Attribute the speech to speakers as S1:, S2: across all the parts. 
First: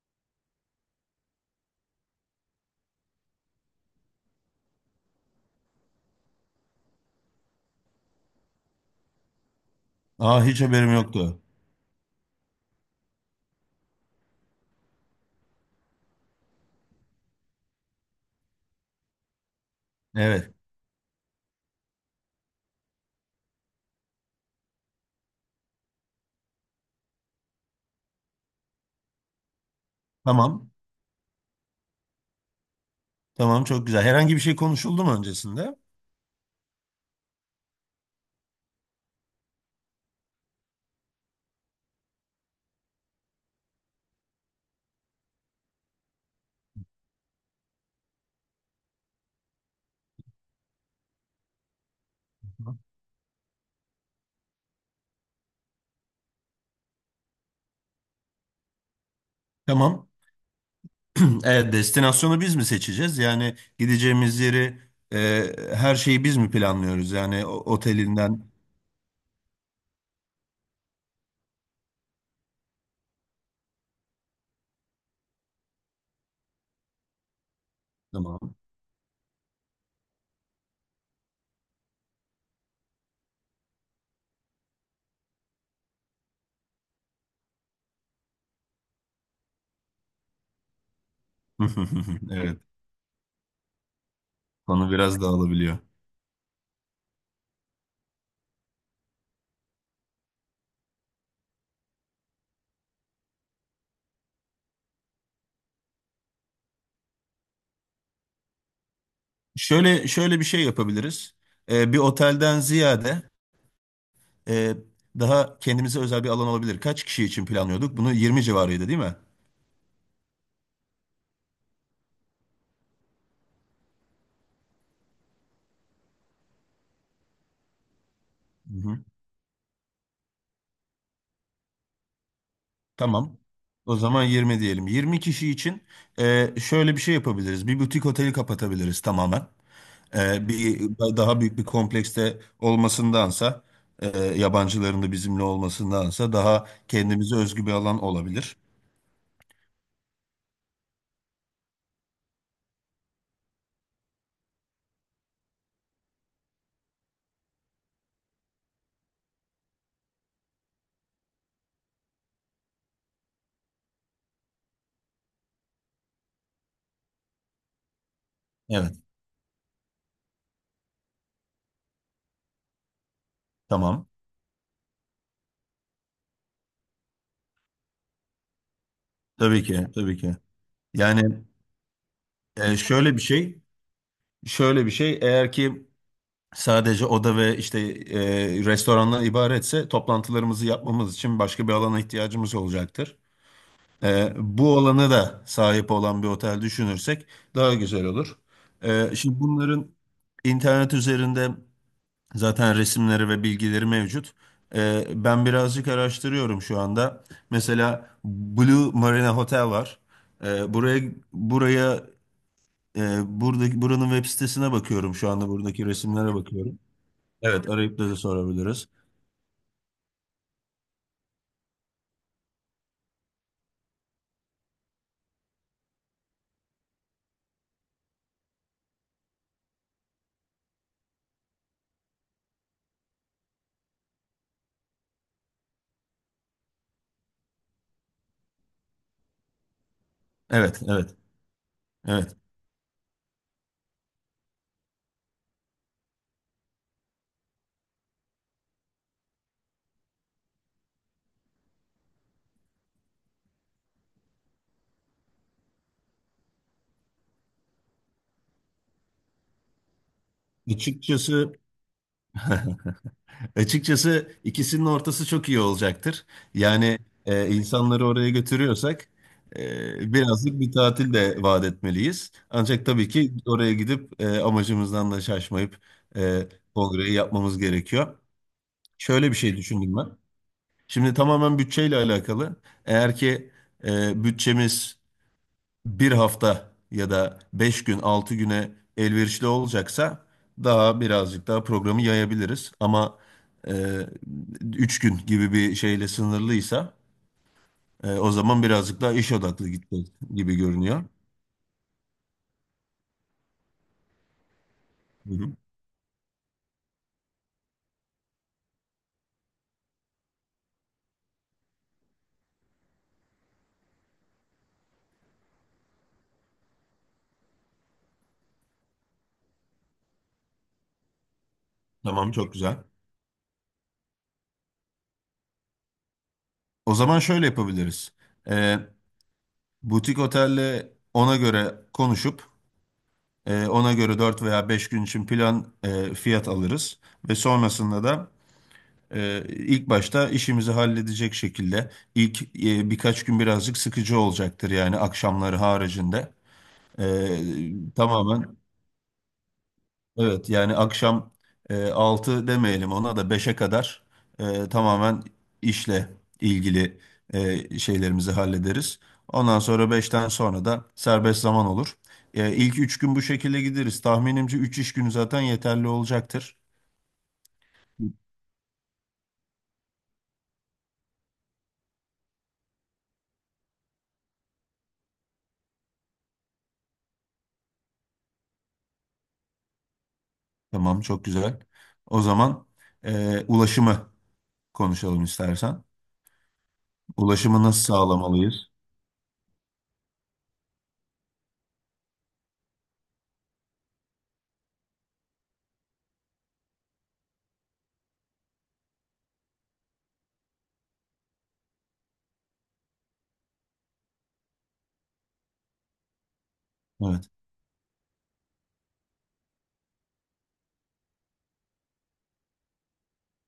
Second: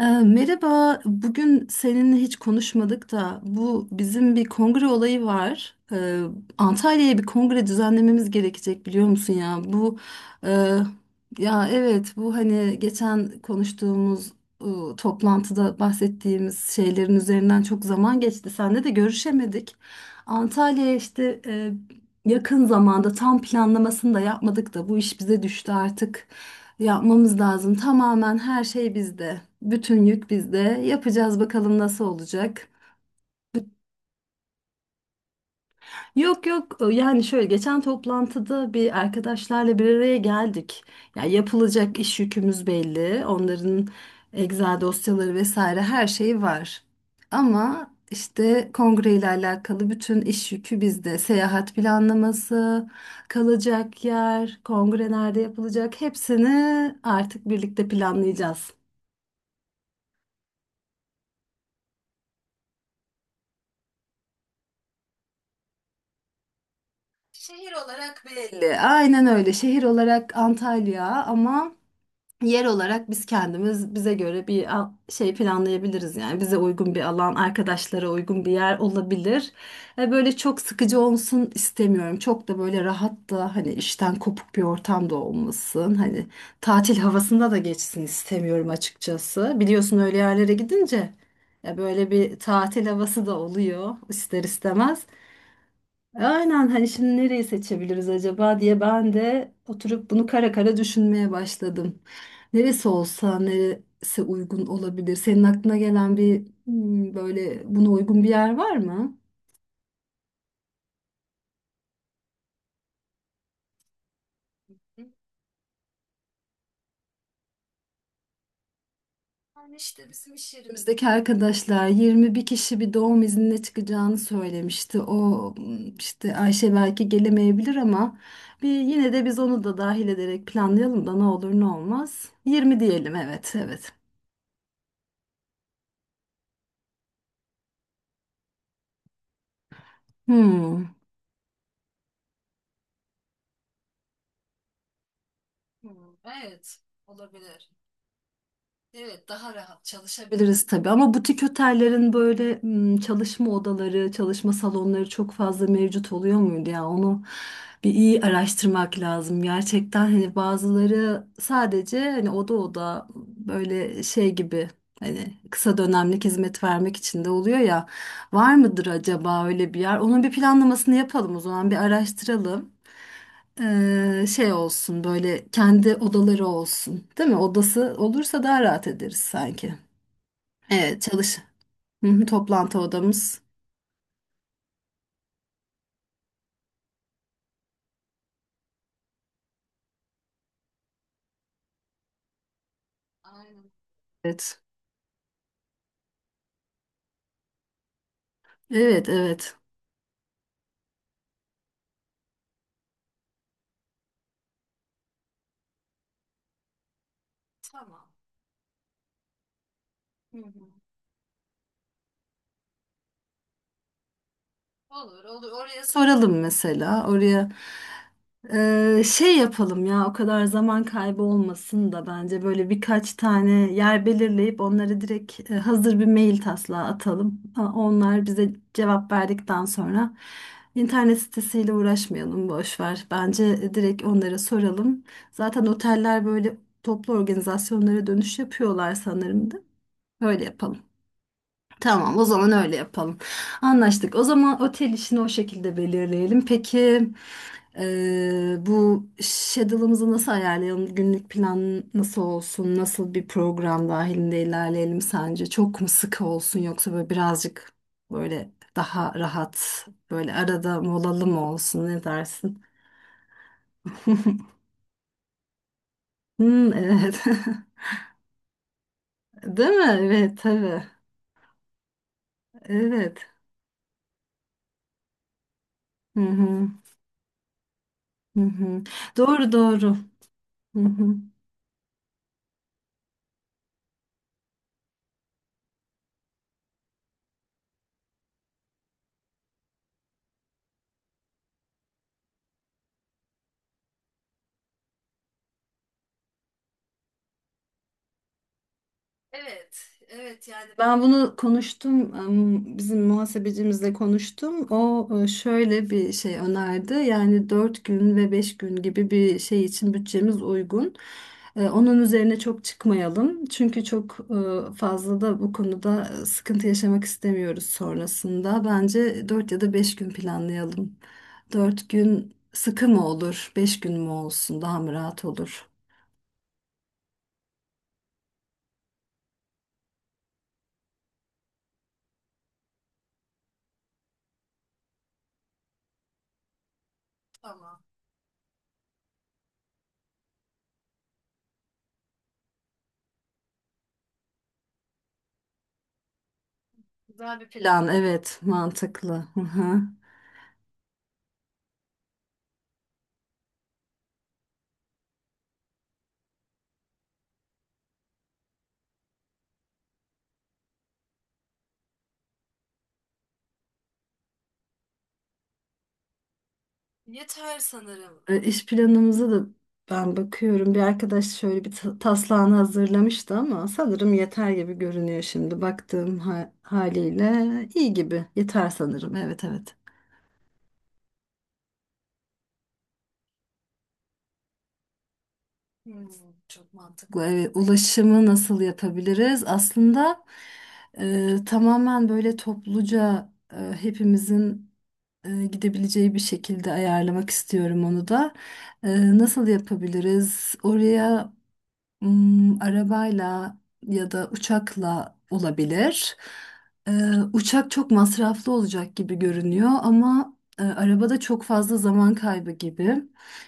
S1: Merhaba, bugün seninle hiç konuşmadık da bu bizim bir kongre olayı var. Antalya'ya bir kongre düzenlememiz gerekecek, biliyor musun ya?
S2: Aa, hiç
S1: E,
S2: haberim yoktu.
S1: ya evet, bu hani geçen konuştuğumuz e, toplantıda bahsettiğimiz şeylerin üzerinden çok zaman geçti. Seninle de görüşemedik.
S2: Evet.
S1: Antalya'ya işte yakın zamanda, tam planlamasını da yapmadık da bu iş bize düştü artık. Yapmamız lazım. Tamamen her şey bizde. Bütün yük bizde.
S2: Tamam.
S1: Yapacağız, bakalım nasıl olacak.
S2: Tamam, çok güzel. Herhangi bir şey konuşuldu mu öncesinde?
S1: Yok yok, yani şöyle, geçen toplantıda bir arkadaşlarla bir araya geldik. Ya, yapılacak iş yükümüz belli. Onların Excel dosyaları vesaire her şeyi var. Ama işte kongre ile alakalı bütün iş yükü bizde. Seyahat planlaması, kalacak yer, kongre nerede yapılacak, hepsini artık birlikte planlayacağız.
S2: Tamam. Evet, destinasyonu biz mi seçeceğiz? Yani gideceğimiz yeri her şeyi biz mi planlıyoruz? Yani
S1: Şehir olarak
S2: otelinden.
S1: belli. Aynen öyle. Şehir olarak Antalya ama yer olarak biz kendimiz, bize göre bir şey planlayabiliriz. Yani bize uygun bir alan, arkadaşlara uygun bir
S2: Tamam.
S1: yer olabilir. Böyle çok sıkıcı olsun istemiyorum. Çok da böyle rahat da, hani işten kopuk bir ortam da olmasın. Hani tatil havasında da geçsin istemiyorum açıkçası. Biliyorsun, öyle yerlere gidince ya böyle bir
S2: Evet.
S1: tatil havası da oluyor ister
S2: Konu
S1: istemez.
S2: biraz dağılabiliyor.
S1: Aynen. Hani şimdi nereyi seçebiliriz acaba diye ben de oturup bunu kara kara düşünmeye başladım. Neresi olsa, neresi uygun olabilir? Senin aklına gelen, bir böyle buna uygun bir yer var mı?
S2: Şöyle şöyle bir şey yapabiliriz. Bir otelden ziyade e, daha kendimize özel bir alan olabilir. Kaç kişi için planlıyorduk? Bunu 20 civarıydı değil mi?
S1: Yani işte bizim iş yerimizdeki arkadaşlar 21 kişi, bir doğum iznine çıkacağını söylemişti. O işte Ayşe belki gelemeyebilir ama bir yine de biz onu da dahil ederek planlayalım da, ne olur ne olmaz. 20 diyelim,
S2: Tamam.
S1: evet evet.
S2: O zaman 20 diyelim. 20 kişi için şöyle bir şey yapabiliriz. Bir butik oteli kapatabiliriz tamamen. E, bir
S1: Hmm.
S2: daha büyük bir komplekste olmasındansa, yabancıların da bizimle
S1: Hmm,
S2: olmasındansa daha
S1: evet,
S2: kendimize özgü
S1: olabilir.
S2: bir alan olabilir.
S1: Evet, daha rahat çalışabiliriz tabii ama butik otellerin böyle çalışma odaları, çalışma salonları çok fazla mevcut oluyor muydu ya? Onu bir iyi araştırmak lazım. Gerçekten hani bazıları sadece, hani oda oda böyle şey gibi, hani kısa dönemlik hizmet vermek için de oluyor ya. Var mıdır
S2: Evet.
S1: acaba öyle bir yer? Onun bir planlamasını yapalım o zaman, bir araştıralım.
S2: Tamam.
S1: Şey olsun, böyle kendi odaları olsun, değil mi? Odası olursa daha rahat ederiz
S2: Tabii
S1: sanki.
S2: ki, tabii ki.
S1: Evet, çalış.
S2: Yani
S1: Hı hı, toplantı
S2: şöyle bir
S1: odamız.
S2: şey, şöyle bir şey. Eğer ki sadece oda ve işte restorandan ibaretse toplantılarımızı yapmamız için başka bir alana ihtiyacımız olacaktır.
S1: Evet.
S2: Bu olanı da sahip olan bir otel düşünürsek daha güzel olur.
S1: Evet
S2: Şimdi
S1: evet.
S2: bunların internet üzerinde zaten resimleri ve bilgileri mevcut. Ben birazcık araştırıyorum şu anda. Mesela Blue Marina Hotel var. Buraya buraya buranın web sitesine bakıyorum
S1: Olur,
S2: şu anda,
S1: olur. Oraya
S2: buradaki resimlere
S1: soralım
S2: bakıyorum.
S1: mesela. Oraya
S2: Evet, arayıp da sorabiliriz.
S1: Şey yapalım ya, o kadar zaman kaybı olmasın da. Bence böyle birkaç tane yer belirleyip onları direkt hazır bir mail taslağı atalım. Ha, onlar bize cevap verdikten sonra internet sitesiyle uğraşmayalım, boş ver. Bence direkt onlara soralım. Zaten oteller böyle toplu organizasyonlara dönüş yapıyorlar sanırım da. Öyle
S2: Evet,
S1: yapalım.
S2: evet
S1: Tamam, o
S2: evet.
S1: zaman öyle yapalım. Anlaştık. O zaman otel işini o şekilde belirleyelim. Peki bu schedule'ımızı nasıl ayarlayalım? Günlük plan nasıl olsun? Nasıl bir program dahilinde ilerleyelim sence? Çok mu sıkı olsun, yoksa böyle birazcık böyle daha rahat, böyle arada molalı mı
S2: Açıkçası,
S1: olsun? Ne dersin?
S2: İkisinin ortası çok iyi olacaktır.
S1: Hmm,
S2: Yani
S1: evet.
S2: insanları oraya götürüyorsak
S1: Değil mi? Evet,
S2: birazcık bir
S1: tabii.
S2: tatil de vaat etmeliyiz. Ancak tabii
S1: Evet.
S2: ki oraya gidip amacımızdan da şaşmayıp
S1: Hı
S2: e,
S1: hı,
S2: kongreyi yapmamız gerekiyor.
S1: hı hı.
S2: Şöyle bir
S1: Doğru,
S2: şey
S1: doğru.
S2: düşündüm ben.
S1: Hı
S2: Şimdi
S1: hı.
S2: tamamen bütçeyle alakalı. Eğer ki bütçemiz bir hafta ya da 5 gün 6 güne elverişli olacaksa daha birazcık daha programı yayabiliriz. Ama e, 3 gün gibi bir şeyle sınırlıysa o zaman birazcık daha iş odaklı gitti
S1: Evet,
S2: gibi
S1: yani ben
S2: görünüyor.
S1: bunu konuştum, bizim muhasebecimizle konuştum. O
S2: Hı hı.
S1: şöyle bir şey önerdi. Yani 4 gün ve 5 gün gibi bir şey için bütçemiz uygun. Onun üzerine çok çıkmayalım, çünkü çok fazla da bu konuda sıkıntı yaşamak istemiyoruz sonrasında. Bence 4 ya da 5 gün planlayalım. Dört
S2: Tamam,
S1: gün
S2: çok güzel.
S1: sıkı mı olur, 5 gün mü olsun daha mı rahat olur?
S2: O zaman şöyle yapabiliriz. E, Butik otelle ona göre konuşup ona göre 4 veya 5 gün için fiyat alırız ve sonrasında da ilk başta işimizi halledecek şekilde ilk birkaç gün birazcık sıkıcı olacaktır yani akşamları haricinde. Ee,
S1: Güzel bir plan, evet,
S2: tamamen
S1: mantıklı. Hı hı.
S2: evet, yani akşam 6 demeyelim, ona da beşe kadar tamamen işle ilgili şeylerimizi hallederiz. Ondan sonra, beşten sonra da serbest zaman olur. İlk 3 gün bu şekilde gideriz. Tahminimce 3 iş günü zaten yeterli olacaktır.
S1: Yeter sanırım. İş planımıza da ben bakıyorum. Bir arkadaş şöyle bir taslağını hazırlamıştı ama sanırım yeter gibi görünüyor şimdi. Baktığım haliyle iyi gibi. Yeter sanırım. Evet evet.
S2: Tamam, çok güzel. O zaman ulaşımı konuşalım istersen.
S1: Hmm, Çok bu, mantıklı. Evet,
S2: Ulaşımı nasıl
S1: ulaşımı nasıl
S2: sağlamalıyız?
S1: yapabiliriz? Aslında tamamen böyle topluca hepimizin gidebileceği bir şekilde ayarlamak istiyorum onu da. Nasıl yapabiliriz oraya? Arabayla ya da uçakla olabilir. Ee,
S2: Evet.
S1: Uçak çok masraflı olacak gibi görünüyor ama arabada çok fazla zaman kaybı gibi.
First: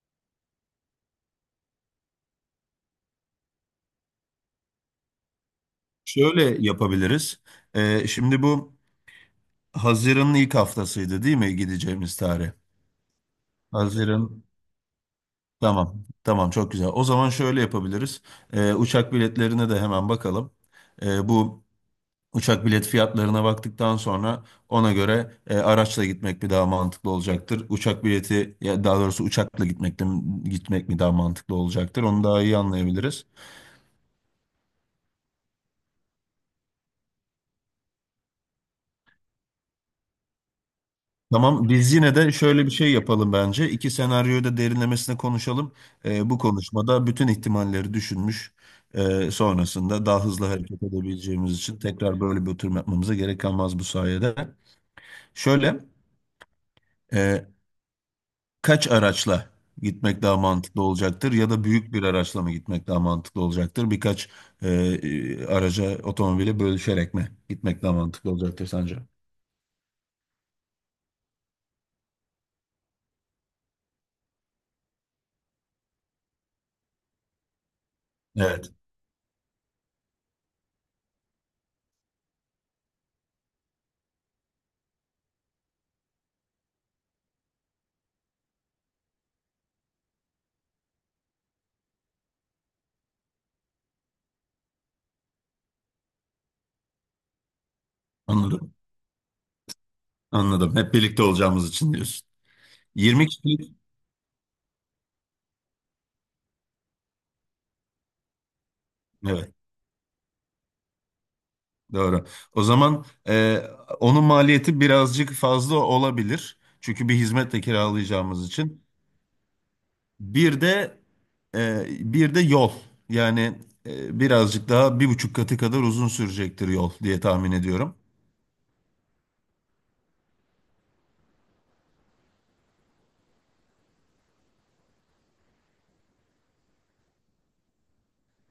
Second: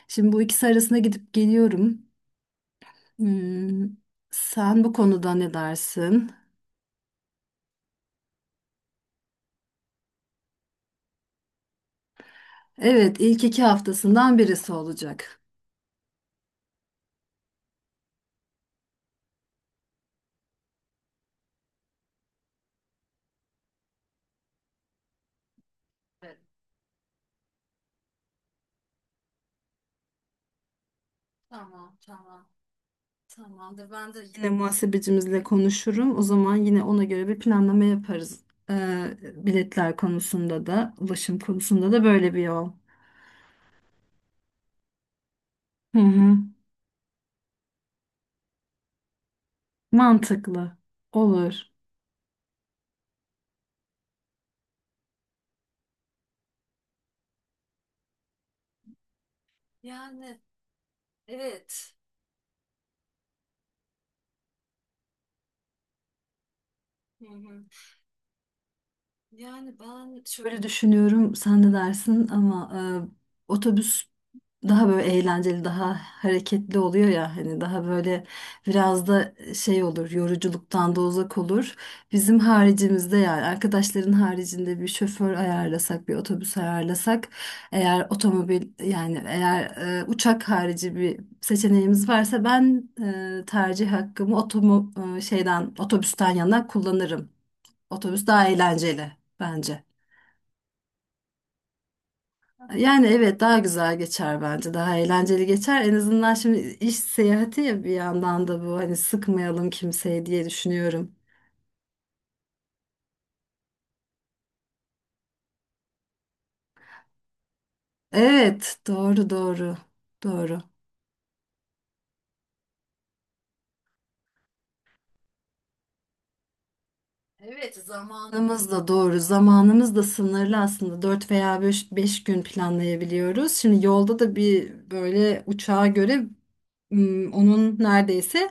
S1: Şimdi bu ikisi arasında gidip geliyorum. Hmm, Sen bu konuda ne dersin?
S2: Şöyle yapabiliriz. Şimdi bu Haziran'ın ilk haftasıydı değil mi gideceğimiz tarih?
S1: Evet, ilk iki haftasından
S2: Haziran.
S1: birisi olacak.
S2: Tamam. Tamam, çok güzel. O zaman şöyle yapabiliriz. Uçak biletlerine de hemen bakalım. Bu Uçak bilet fiyatlarına baktıktan sonra ona göre araçla gitmek mi daha mantıklı olacaktır? Uçak bileti, ya daha doğrusu uçakla gitmek mi daha mantıklı
S1: Tamam,
S2: olacaktır? Onu daha
S1: tamam.
S2: iyi anlayabiliriz.
S1: Tamamdır. Ben de yine muhasebecimizle konuşurum. O zaman yine ona göre bir planlama yaparız. Biletler konusunda da, ulaşım
S2: Tamam,
S1: konusunda
S2: biz
S1: da
S2: yine de
S1: böyle bir
S2: şöyle
S1: yol.
S2: bir şey yapalım bence. İki senaryoyu da derinlemesine konuşalım.
S1: Hı hı.
S2: Bu konuşmada bütün ihtimalleri düşünmüş, sonrasında daha hızlı
S1: Mantıklı.
S2: hareket edebileceğimiz
S1: Olur.
S2: için tekrar böyle bir oturum yapmamıza gerek kalmaz bu sayede. Şöyle. e, Kaç araçla gitmek daha mantıklı olacaktır ya da büyük bir araçla mı gitmek daha mantıklı olacaktır? Birkaç araca, otomobile bölüşerek mi gitmek daha mantıklı olacaktır sence?
S1: Yani ben şöyle düşünüyorum, sen ne dersin ama otobüs daha böyle eğlenceli, daha hareketli oluyor ya. Hani daha böyle
S2: Evet,
S1: biraz da şey olur, yoruculuktan da uzak olur. Bizim haricimizde, yani arkadaşların haricinde bir şoför ayarlasak, bir otobüs ayarlasak, eğer otomobil, yani eğer uçak harici bir seçeneğimiz varsa, ben tercih hakkımı otomo e, şeyden otobüsten yana kullanırım. Otobüs daha
S2: anladım.
S1: eğlenceli bence.
S2: Anladım. Hep birlikte olacağımız için diyorsun.
S1: Yani
S2: Yirmi
S1: evet, daha
S2: kişilik,
S1: güzel geçer bence. Daha eğlenceli geçer. En azından şimdi iş seyahati ya, bir yandan da bu, hani
S2: evet,
S1: sıkmayalım kimseyi diye düşünüyorum.
S2: doğru. O zaman onun maliyeti birazcık fazla olabilir. Çünkü bir hizmetle kiralayacağımız
S1: Evet,
S2: için.
S1: doğru doğru. Doğru.
S2: Bir de e, yol. Yani birazcık daha bir buçuk katı kadar uzun sürecektir yol diye tahmin
S1: Evet,
S2: ediyorum.
S1: zamanımız da doğru. Zamanımız da sınırlı aslında. 4 veya 5 gün planlayabiliyoruz. Şimdi yolda da bir böyle, uçağa göre onun neredeyse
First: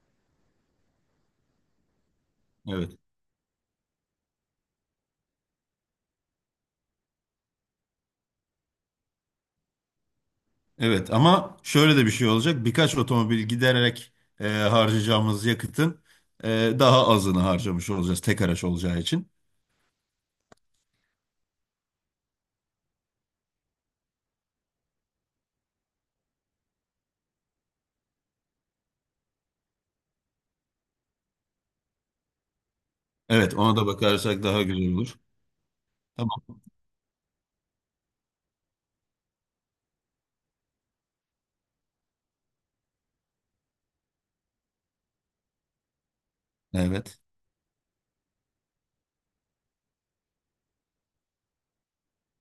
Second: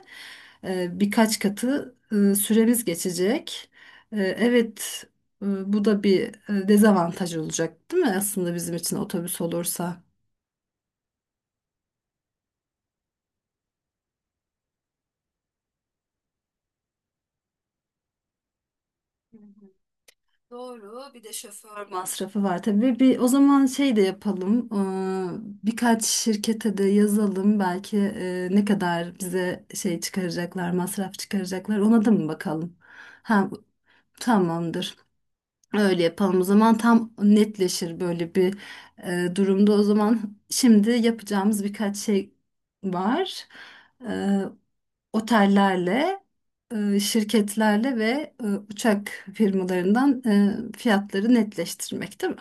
S1: birkaç katı süremiz
S2: Evet.
S1: geçecek. Evet, bu da bir dezavantaj olacak, değil mi? Aslında bizim için otobüs olursa.
S2: Evet, ama şöyle de bir şey olacak. Birkaç otomobil gidererek harcayacağımız yakıtın e, daha azını harcamış olacağız tek araç olacağı için.
S1: Doğru. Bir de şoför masrafı var tabii. Bir, o zaman şey de yapalım. Birkaç şirkete de yazalım. Belki ne kadar bize şey çıkaracaklar, masraf çıkaracaklar. Ona da mı bakalım? Ha,
S2: Evet, ona da bakarsak daha güzel
S1: tamamdır.
S2: olur.
S1: Öyle yapalım o
S2: Tamam.
S1: zaman, tam netleşir böyle bir durumda. O zaman şimdi yapacağımız birkaç şey var. E, Otellerle,
S2: Evet.
S1: şirketlerle ve uçak firmalarından fiyatları netleştirmek, değil mi?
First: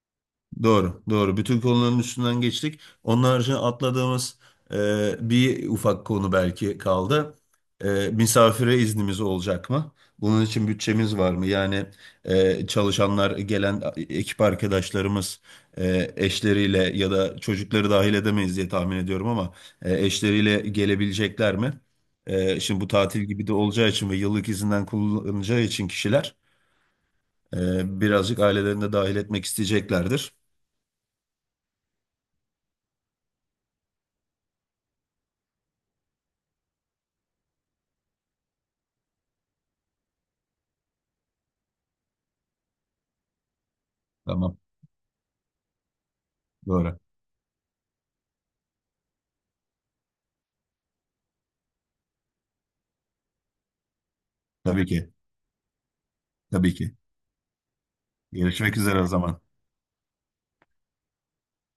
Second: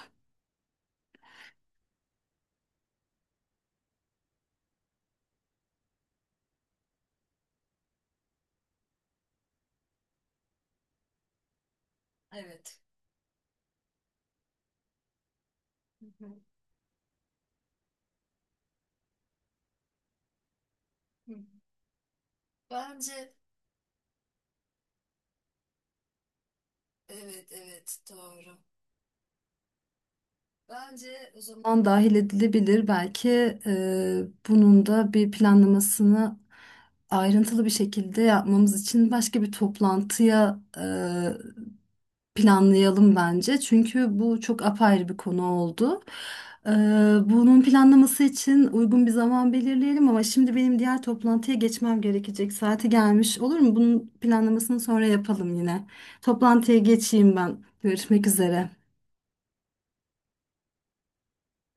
S2: Doğru, doğru. Bütün konuların üstünden geçtik. Onun haricinde atladığımız bir ufak konu belki kaldı. Misafire iznimiz olacak mı? Bunun için bütçemiz var mı? Yani
S1: Evet.
S2: çalışanlar, gelen ekip arkadaşlarımız eşleriyle ya da çocukları dahil edemeyiz diye tahmin ediyorum, ama eşleriyle gelebilecekler mi? Şimdi bu tatil
S1: Bence
S2: gibi de olacağı için ve yıllık izinden kullanacağı için kişiler
S1: evet evet,
S2: birazcık
S1: doğru.
S2: ailelerini de dahil etmek isteyeceklerdir.
S1: Bence o zaman dahil edilebilir. Belki e, bunun da bir planlamasını ayrıntılı bir şekilde yapmamız için başka bir toplantıya planlayalım bence. Çünkü bu
S2: Tamam.
S1: çok apayrı bir konu oldu. E,
S2: Doğru.
S1: Bunun planlaması için uygun bir zaman belirleyelim ama şimdi benim diğer toplantıya geçmem gerekecek. Saati gelmiş, olur mu? Bunun planlamasını
S2: Tabii
S1: sonra
S2: ki.
S1: yapalım yine.
S2: Tabii
S1: Toplantıya
S2: ki.
S1: geçeyim ben. Görüşmek
S2: Görüşmek
S1: üzere.
S2: üzere o zaman.